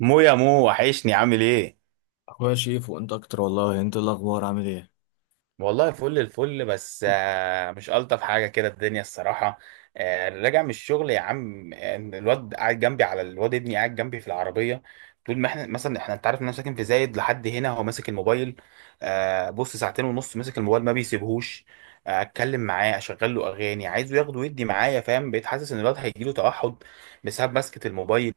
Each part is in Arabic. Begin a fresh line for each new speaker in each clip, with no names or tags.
مو، يا مو، وحشني. عامل ايه؟
اخويا شيف وانت اكتر، والله انت إيه الاخبار؟ عامل ايه؟
والله فل الفل. بس مش ألطف حاجة كده الدنيا الصراحة. راجع من الشغل يا عم. الواد قاعد جنبي، على الواد ابني قاعد جنبي في العربية. طول ما احنا انت عارف ان انا ساكن في زايد، لحد هنا هو ماسك الموبايل. بص، ساعتين ونص ماسك الموبايل ما بيسيبهوش. اتكلم معاه، اشغل له اغاني، عايزه ياخده ويدي معايا، فاهم؟ بقيت حاسس ان الواد هيجيله توحد بسبب ماسكة الموبايل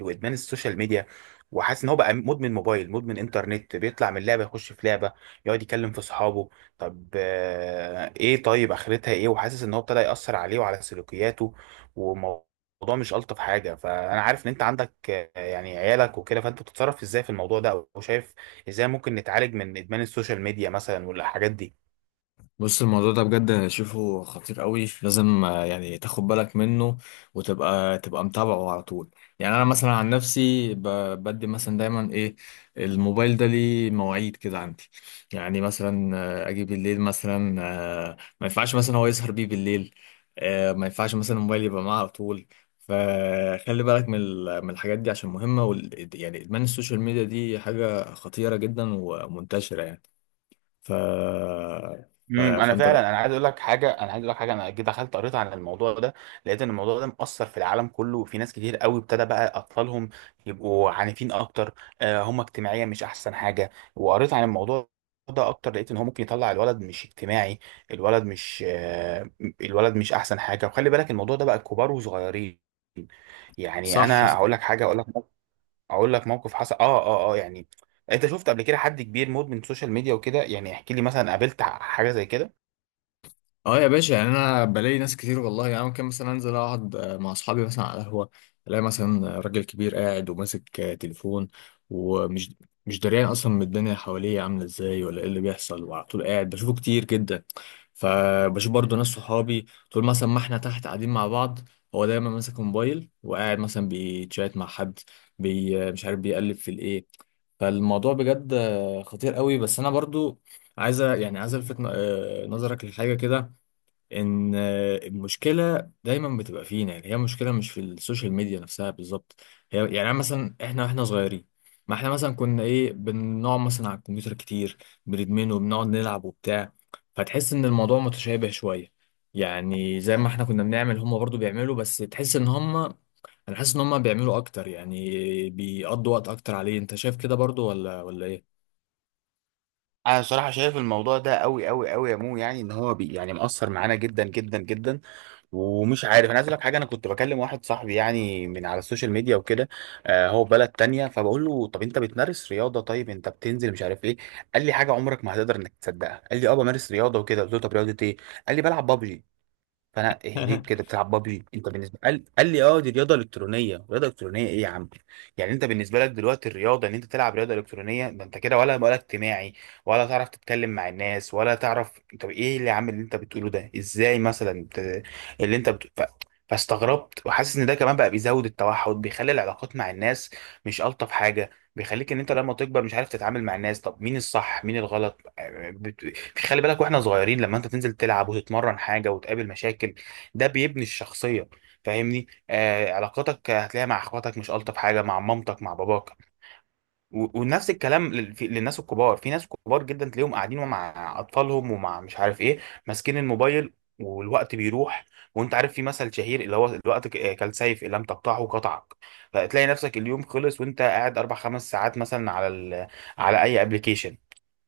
وادمان السوشيال ميديا. وحاسس ان هو بقى مدمن موبايل، مدمن انترنت، بيطلع من لعبه يخش في لعبه، يقعد يكلم في اصحابه. طب ايه؟ طيب اخرتها ايه؟ وحاسس ان هو ابتدى يأثر عليه وعلى سلوكياته والموضوع. مش ألطف حاجة. فانا عارف ان انت عندك يعني عيالك وكده، فانت بتتصرف ازاي في الموضوع ده؟ او شايف ازاي ممكن نتعالج من ادمان السوشيال ميديا مثلا والحاجات دي؟
بص، الموضوع ده بجد شوفه خطير قوي، لازم يعني تاخد بالك منه وتبقى تبقى متابعه على طول. يعني انا مثلا عن نفسي بدي مثلا دايما ايه، الموبايل ده ليه مواعيد كده عندي. يعني مثلا اجي بالليل مثلا، ما ينفعش مثلا هو يسهر بيه بالليل، ما ينفعش مثلا الموبايل يبقى معاه على طول. فخلي بالك من الحاجات دي عشان مهمة، يعني ادمان السوشيال ميديا دي حاجة خطيرة جدا ومنتشرة يعني. ف
انا
فانت
فعلا، انا عايز اقول لك حاجه، انا جيت دخلت قريت عن الموضوع ده، لقيت ان الموضوع ده مأثر في العالم كله، وفي ناس كتير قوي ابتدى بقى اطفالهم يبقوا عنيفين اكتر. هم اجتماعيا مش احسن حاجه. وقريت عن الموضوع ده اكتر، لقيت ان هو ممكن يطلع الولد مش اجتماعي، الولد مش الولد مش احسن حاجه. وخلي بالك الموضوع ده بقى كبار وصغيرين. يعني
صح.
انا هقول لك حاجه، هقول لك موقف حصل يعني انت شفت قبل كده حد كبير مدمن سوشيال ميديا وكده؟ يعني احكي لي، مثلا قابلت حاجه زي كده؟
اه يا باشا، يعني انا بلاقي ناس كتير والله. يعني ممكن مثلا انزل اقعد مع اصحابي مثلا على القهوه، الاقي مثلا راجل كبير قاعد وماسك تليفون ومش مش دريان اصلا من الدنيا حواليه عامله ازاي ولا ايه اللي بيحصل، وعلى طول قاعد بشوفه كتير جدا. فبشوف برضو ناس صحابي، طول مثلا ما احنا تحت قاعدين مع بعض، هو دايما ماسك موبايل وقاعد مثلا بيتشات مع حد، بي آه، مش عارف بيقلب في الايه. فالموضوع بجد خطير قوي، بس انا برضو عايز يعني عايز الفت نظرك لحاجه كده، ان المشكله دايما بتبقى فينا. يعني هي مشكله مش في السوشيال ميديا نفسها بالظبط، هي يعني أنا مثلا، احنا واحنا صغيرين، ما احنا مثلا كنا ايه، بنقعد مثلا على الكمبيوتر كتير، بندمنه وبنقعد نلعب وبتاع. فتحس ان الموضوع متشابه شويه، يعني زي ما احنا كنا بنعمل هم برضو بيعملوا، بس تحس ان هم، انا حاسس ان هم بيعملوا اكتر يعني، بيقضوا وقت اكتر عليه. انت شايف كده برضو ولا ايه؟
انا صراحه شايف الموضوع ده قوي قوي قوي يا مو، يعني ان هو يعني مأثر معانا جدا جدا جدا، ومش عارف. انا عايز اقول لك حاجه، انا كنت بكلم واحد صاحبي يعني من على السوشيال ميديا وكده، هو في بلد تانية، فبقول له طب انت بتمارس رياضه؟ طيب انت بتنزل؟ مش عارف ايه. قال لي حاجه عمرك ما هتقدر انك تصدقها. قال لي اه بمارس رياضه وكده، قلت له طب رياضه ايه؟ قال لي بلعب بابجي. فانا ايه؟ ليه كده بتلعب بابجي انت بالنسبه؟ قال لي اه دي رياضه الكترونيه. رياضه الكترونيه ايه يا عم؟ يعني انت بالنسبه لك دلوقتي الرياضه ان انت تلعب رياضه الكترونيه؟ ده انت كده ولا اجتماعي، ولا تعرف تتكلم مع الناس، ولا تعرف. طب ايه اللي عامل اللي انت بتقوله ده ازاي، اللي انت بت... ف... فاستغربت. وحاسس ان ده كمان بقى بيزود التوحد، بيخلي العلاقات مع الناس مش الطف حاجه، بيخليك ان انت لما تكبر مش عارف تتعامل مع الناس. طب مين الصح مين الغلط؟ خلي بالك واحنا صغيرين، لما انت تنزل تلعب وتتمرن حاجه وتقابل مشاكل، ده بيبني الشخصيه، فاهمني؟ علاقاتك هتلاقيها مع اخواتك مش الطف حاجه، مع مامتك، مع باباك. ونفس الكلام للناس الكبار. في ناس كبار جدا تلاقيهم قاعدين ومع اطفالهم ومع مش عارف ايه، ماسكين الموبايل والوقت بيروح. وانت عارف في مثل شهير اللي هو الوقت كالسيف، ان لم تقطعه قطعك. فتلاقي نفسك اليوم خلص وانت قاعد اربع خمس ساعات مثلا على اي ابلكيشن.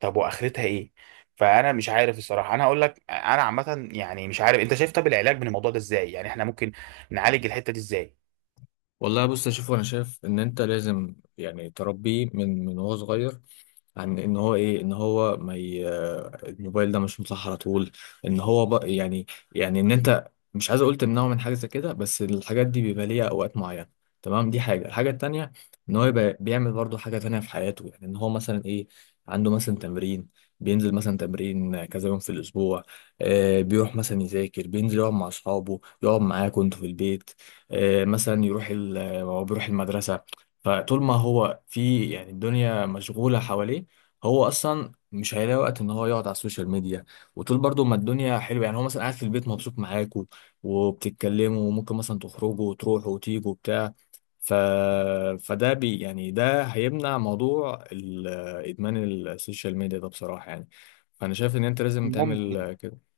طب واخرتها ايه؟ فانا مش عارف الصراحه. انا هقول لك، انا عامه يعني مش عارف، انت شايف طب العلاج من الموضوع ده ازاي؟ يعني احنا ممكن نعالج الحته دي ازاي؟
والله بص يا شوف، انا شايف ان انت لازم يعني تربيه من وهو صغير، عن ان هو ايه، ان هو ما ي... الموبايل ده مش مصح على طول، يعني، يعني ان انت مش عايز اقول تمنعه من حاجه زي كده، بس الحاجات دي بيبقى ليها اوقات معينه، تمام؟ دي حاجه. الحاجه التانيه، ان هو يبقى بيعمل برضه حاجه تانيه في حياته. يعني ان هو مثلا ايه، عنده مثلا تمرين، بينزل مثلا تمرين كذا يوم في الاسبوع، آه بيروح مثلا يذاكر، بينزل يقعد مع اصحابه، يقعد معاكم انتوا في البيت، آه مثلا يروح هو بيروح المدرسه. فطول ما هو في يعني الدنيا مشغوله حواليه، هو اصلا مش هيلاقي وقت ان هو يقعد على السوشيال ميديا. وطول برضو ما الدنيا حلوه، يعني هو مثلا قاعد في البيت مبسوط معاكوا وبتتكلموا، وممكن مثلا تخرجوا وتروحوا وتيجوا وبتاع. ف... فده يعني ده هيمنع موضوع ادمان السوشيال ميديا ده بصراحه يعني. فانا شايف ان انت لازم
ممكن
تعمل كده.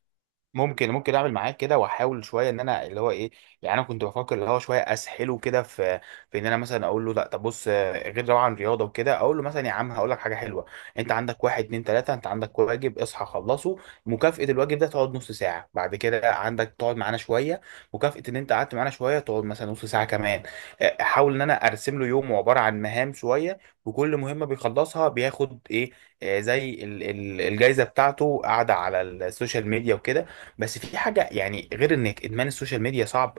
ممكن ممكن اعمل معاك كده، واحاول شويه ان انا اللي هو ايه. يعني انا كنت بفكر اللي هو شويه اسحله كده في ان انا مثلا اقول له لا، طب بص غير طبعا رياضه وكده، اقول له مثلا يا عم هقول لك حاجه حلوه. انت عندك واحد اتنين تلاته، انت عندك واجب اصحى خلصه، مكافاه الواجب ده تقعد نص ساعه. بعد كده عندك تقعد معانا شويه، مكافاه ان انت قعدت معانا شويه تقعد مثلا نص ساعه كمان. احاول ان انا ارسم له يوم عباره عن مهام شويه، وكل مهمه بيخلصها بياخد ايه، زي الجايزه بتاعته قاعده على السوشيال ميديا وكده. بس في حاجة، يعني غير انك ادمان السوشيال ميديا صعب،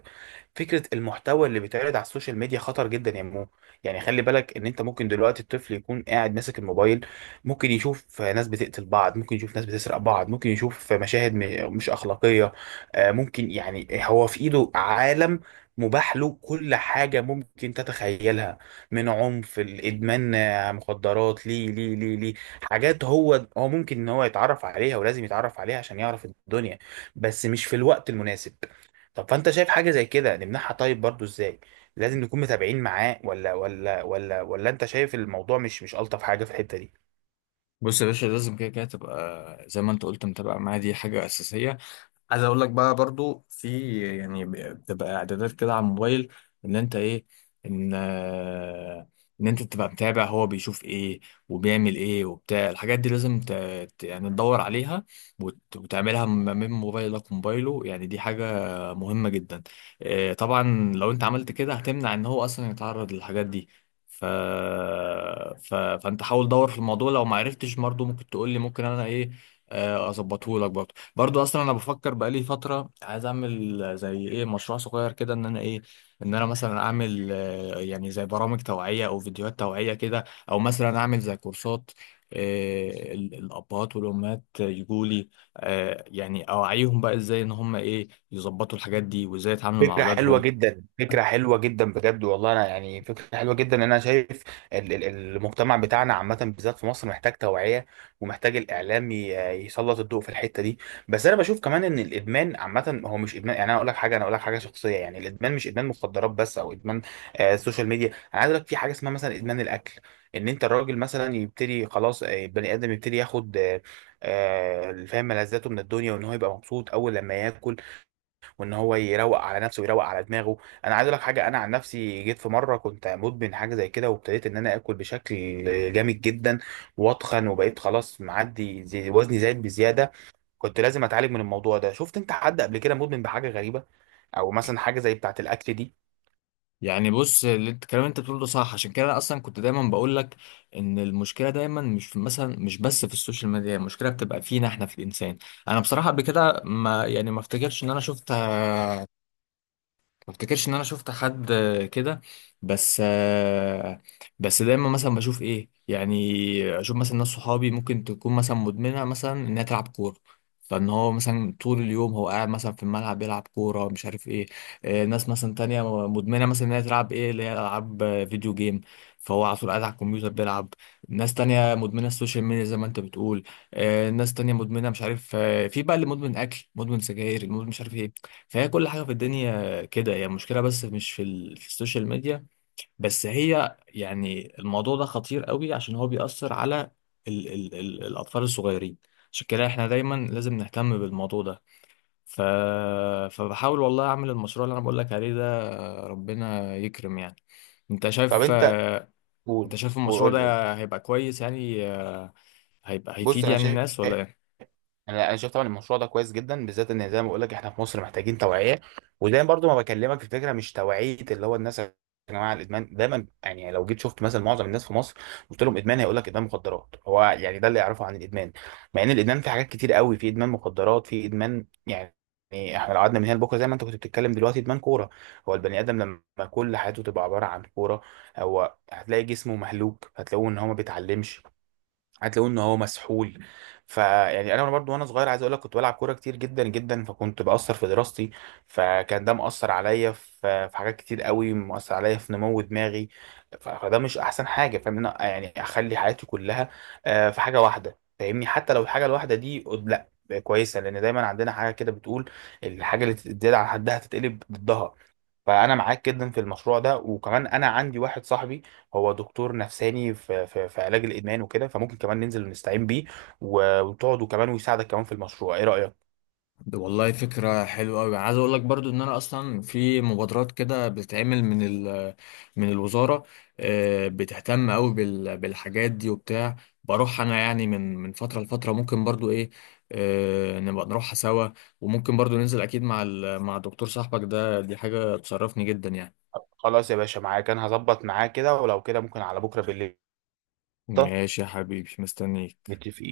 فكرة المحتوى اللي بيتعرض على السوشيال ميديا خطر جدا يا مو. يعني خلي بالك ان انت ممكن دلوقتي الطفل يكون قاعد ماسك الموبايل، ممكن يشوف ناس بتقتل بعض، ممكن يشوف ناس بتسرق بعض، ممكن يشوف مشاهد مش اخلاقية. ممكن يعني هو في ايده عالم مباح له، كل حاجة ممكن تتخيلها، من عنف، الإدمان، مخدرات، ليه ليه ليه ليه، حاجات هو ممكن إن هو يتعرف عليها، ولازم يتعرف عليها عشان يعرف الدنيا، بس مش في الوقت المناسب. طب فانت شايف حاجه زي كده نمنعها؟ طيب برضو ازاي؟ لازم نكون متابعين معاه ولا انت شايف الموضوع مش الطف حاجه في الحته دي؟
بص يا باشا، لازم كده كده تبقى زي ما انت قلت متابع معايا، دي حاجة أساسية. عايز اقول لك بقى برضو في يعني، بتبقى اعدادات كده على الموبايل، ان انت ايه، ان آه، ان انت تبقى متابع هو بيشوف ايه وبيعمل ايه وبتاع. الحاجات دي لازم يعني تدور عليها وتعملها من موبايلك وموبايله، يعني دي حاجة مهمة جدا. طبعا لو انت عملت كده هتمنع ان هو اصلا يتعرض للحاجات دي. ف... فانت حاول دور في الموضوع، لو ما عرفتش برضه ممكن تقول لي، ممكن انا ايه، اظبطه لك برضه. برضو اصلا انا بفكر بقالي فتره عايز اعمل زي ايه مشروع صغير كده، ان انا ايه، ان انا مثلا اعمل يعني زي برامج توعيه او فيديوهات توعيه كده، او مثلا اعمل زي كورسات، الابهات والامهات يجوا لي، يعني اوعيهم بقى ازاي ان هم ايه، يظبطوا الحاجات دي وازاي يتعاملوا مع
فكرة حلوة
اولادهم.
جدا، فكرة حلوة جدا بجد والله. أنا يعني فكرة حلوة جدا. أنا شايف ال- ال- المجتمع بتاعنا عامة بالذات في مصر محتاج توعية، ومحتاج الإعلام يسلط الضوء في الحتة دي. بس أنا بشوف كمان إن الإدمان عامة هو مش إدمان، يعني أنا أقول لك حاجة، أنا أقول لك حاجة شخصية، يعني الإدمان مش إدمان مخدرات بس أو إدمان السوشيال ميديا. أنا عايز أقول لك في حاجة اسمها مثلا إدمان الأكل، إن أنت الراجل مثلا يبتدي خلاص بني آدم يبتدي ياخد فاهم، ملذاته من الدنيا، وإن هو يبقى مبسوط أول لما ياكل، وان هو يروق على نفسه ويروق على دماغه. انا عايز اقول لك حاجه، انا عن نفسي جيت في مره كنت مدمن حاجه زي كده، وابتديت ان انا اكل بشكل جامد جدا، واتخن وبقيت خلاص معدي، زي وزني زايد بزياده، كنت لازم اتعالج من الموضوع ده. شفت انت حد قبل كده مدمن بحاجه غريبه، او مثلا حاجه زي بتاعه الاكل دي؟
يعني بص، اللي انت الكلام اللي انت بتقوله ده صح، عشان كده انا اصلا كنت دايما بقول لك ان المشكله دايما مش في مثلا، مش بس في السوشيال ميديا، هي المشكله بتبقى فينا احنا في الانسان. انا بصراحه قبل كده ما يعني، ما افتكرش ان انا شفت ما افتكرش ان انا شفت حد كده. بس آه، بس دايما مثلا بشوف ايه، يعني اشوف مثلا ناس صحابي ممكن تكون مثلا مدمنه مثلا انها تلعب كوره، فان هو مثلا طول اليوم هو قاعد مثلا في الملعب بيلعب كوره مش عارف ايه. ناس مثلا تانية مدمنه مثلا انها تلعب ايه اللي هي العاب فيديو جيم، فهو على طول قاعد على الكمبيوتر بيلعب. ناس تانية مدمنه السوشيال ميديا زي ما انت بتقول، ناس تانية مدمنه مش عارف في بقى اللي مدمن اكل، مدمن سجاير، المدمن مش عارف ايه. فهي كل حاجه في الدنيا كده هي المشكلة، بس مش في, في السوشيال ميديا بس، هي يعني الموضوع ده خطير قوي عشان هو بيأثر على الأطفال الصغيرين. عشان كده احنا دايما لازم نهتم بالموضوع ده. ف... فبحاول والله أعمل المشروع اللي أنا بقول لك عليه ده، ربنا يكرم يعني. أنت
طب
شايف
انت
آه، أنت
قول،
شايف المشروع
وقول لي قول.
ده هيبقى كويس يعني، هيبقى
بص
هيفيد
انا
يعني
شايف،
الناس ولا إيه؟
انا شايف طبعا المشروع ده كويس جدا، بالذات ان زي ما بقول لك احنا في مصر محتاجين توعيه. ودايما برضو ما بكلمك في فكره مش توعيه اللي هو الناس، يا جماعه الادمان دايما، يعني لو جيت شفت مثلا معظم الناس في مصر قلت لهم ادمان، هيقول لك ادمان مخدرات، هو يعني ده اللي يعرفه عن الادمان، مع ان الادمان في حاجات كتير قوي. في ادمان مخدرات، في ادمان يعني، احنا لو قعدنا من هنا لبكره زي ما انت كنت بتتكلم دلوقتي، ادمان كوره. هو البني ادم لما كل حياته تبقى عباره عن كوره، هو هتلاقي جسمه مهلوك، هتلاقوه ان هو ما بيتعلمش، هتلاقوه ان هو مسحول. فيعني انا برضو وانا صغير عايز اقول لك، كنت بلعب كوره كتير جدا جدا، فكنت باثر في دراستي، فكان ده مأثر عليا في حاجات كتير قوي، مأثر عليا في نمو دماغي. فده مش احسن حاجه، فاهم إن أنا يعني اخلي حياتي كلها في حاجه واحده، فاهمني؟ حتى لو الحاجه الواحده دي لا كويسه، لان دايما عندنا حاجه كده بتقول: الحاجه اللي تزيد عن حدها تتقلب ضدها. فانا معاك جدا في المشروع ده، وكمان انا عندي واحد صاحبي هو دكتور نفساني في، علاج الادمان وكده، فممكن كمان ننزل ونستعين بيه، وتقعد وكمان ويساعدك كمان في المشروع. ايه رايك؟
والله فكرة حلوة أوي. عايز أقول لك برضو إن أنا أصلا في مبادرات كده بتتعمل من الوزارة، بتهتم أوي بالحاجات دي وبتاع. بروح أنا يعني من فترة لفترة، ممكن برضو إيه، نبقى نروحها سوا. وممكن برضو ننزل أكيد مع الدكتور صاحبك ده، دي حاجة تشرفني جدا يعني.
خلاص يا باشا، معاك. انا هظبط معاه كده، ولو كده ممكن على بكره بالليل.
ماشي يا حبيبي، مستنيك.
متفقين.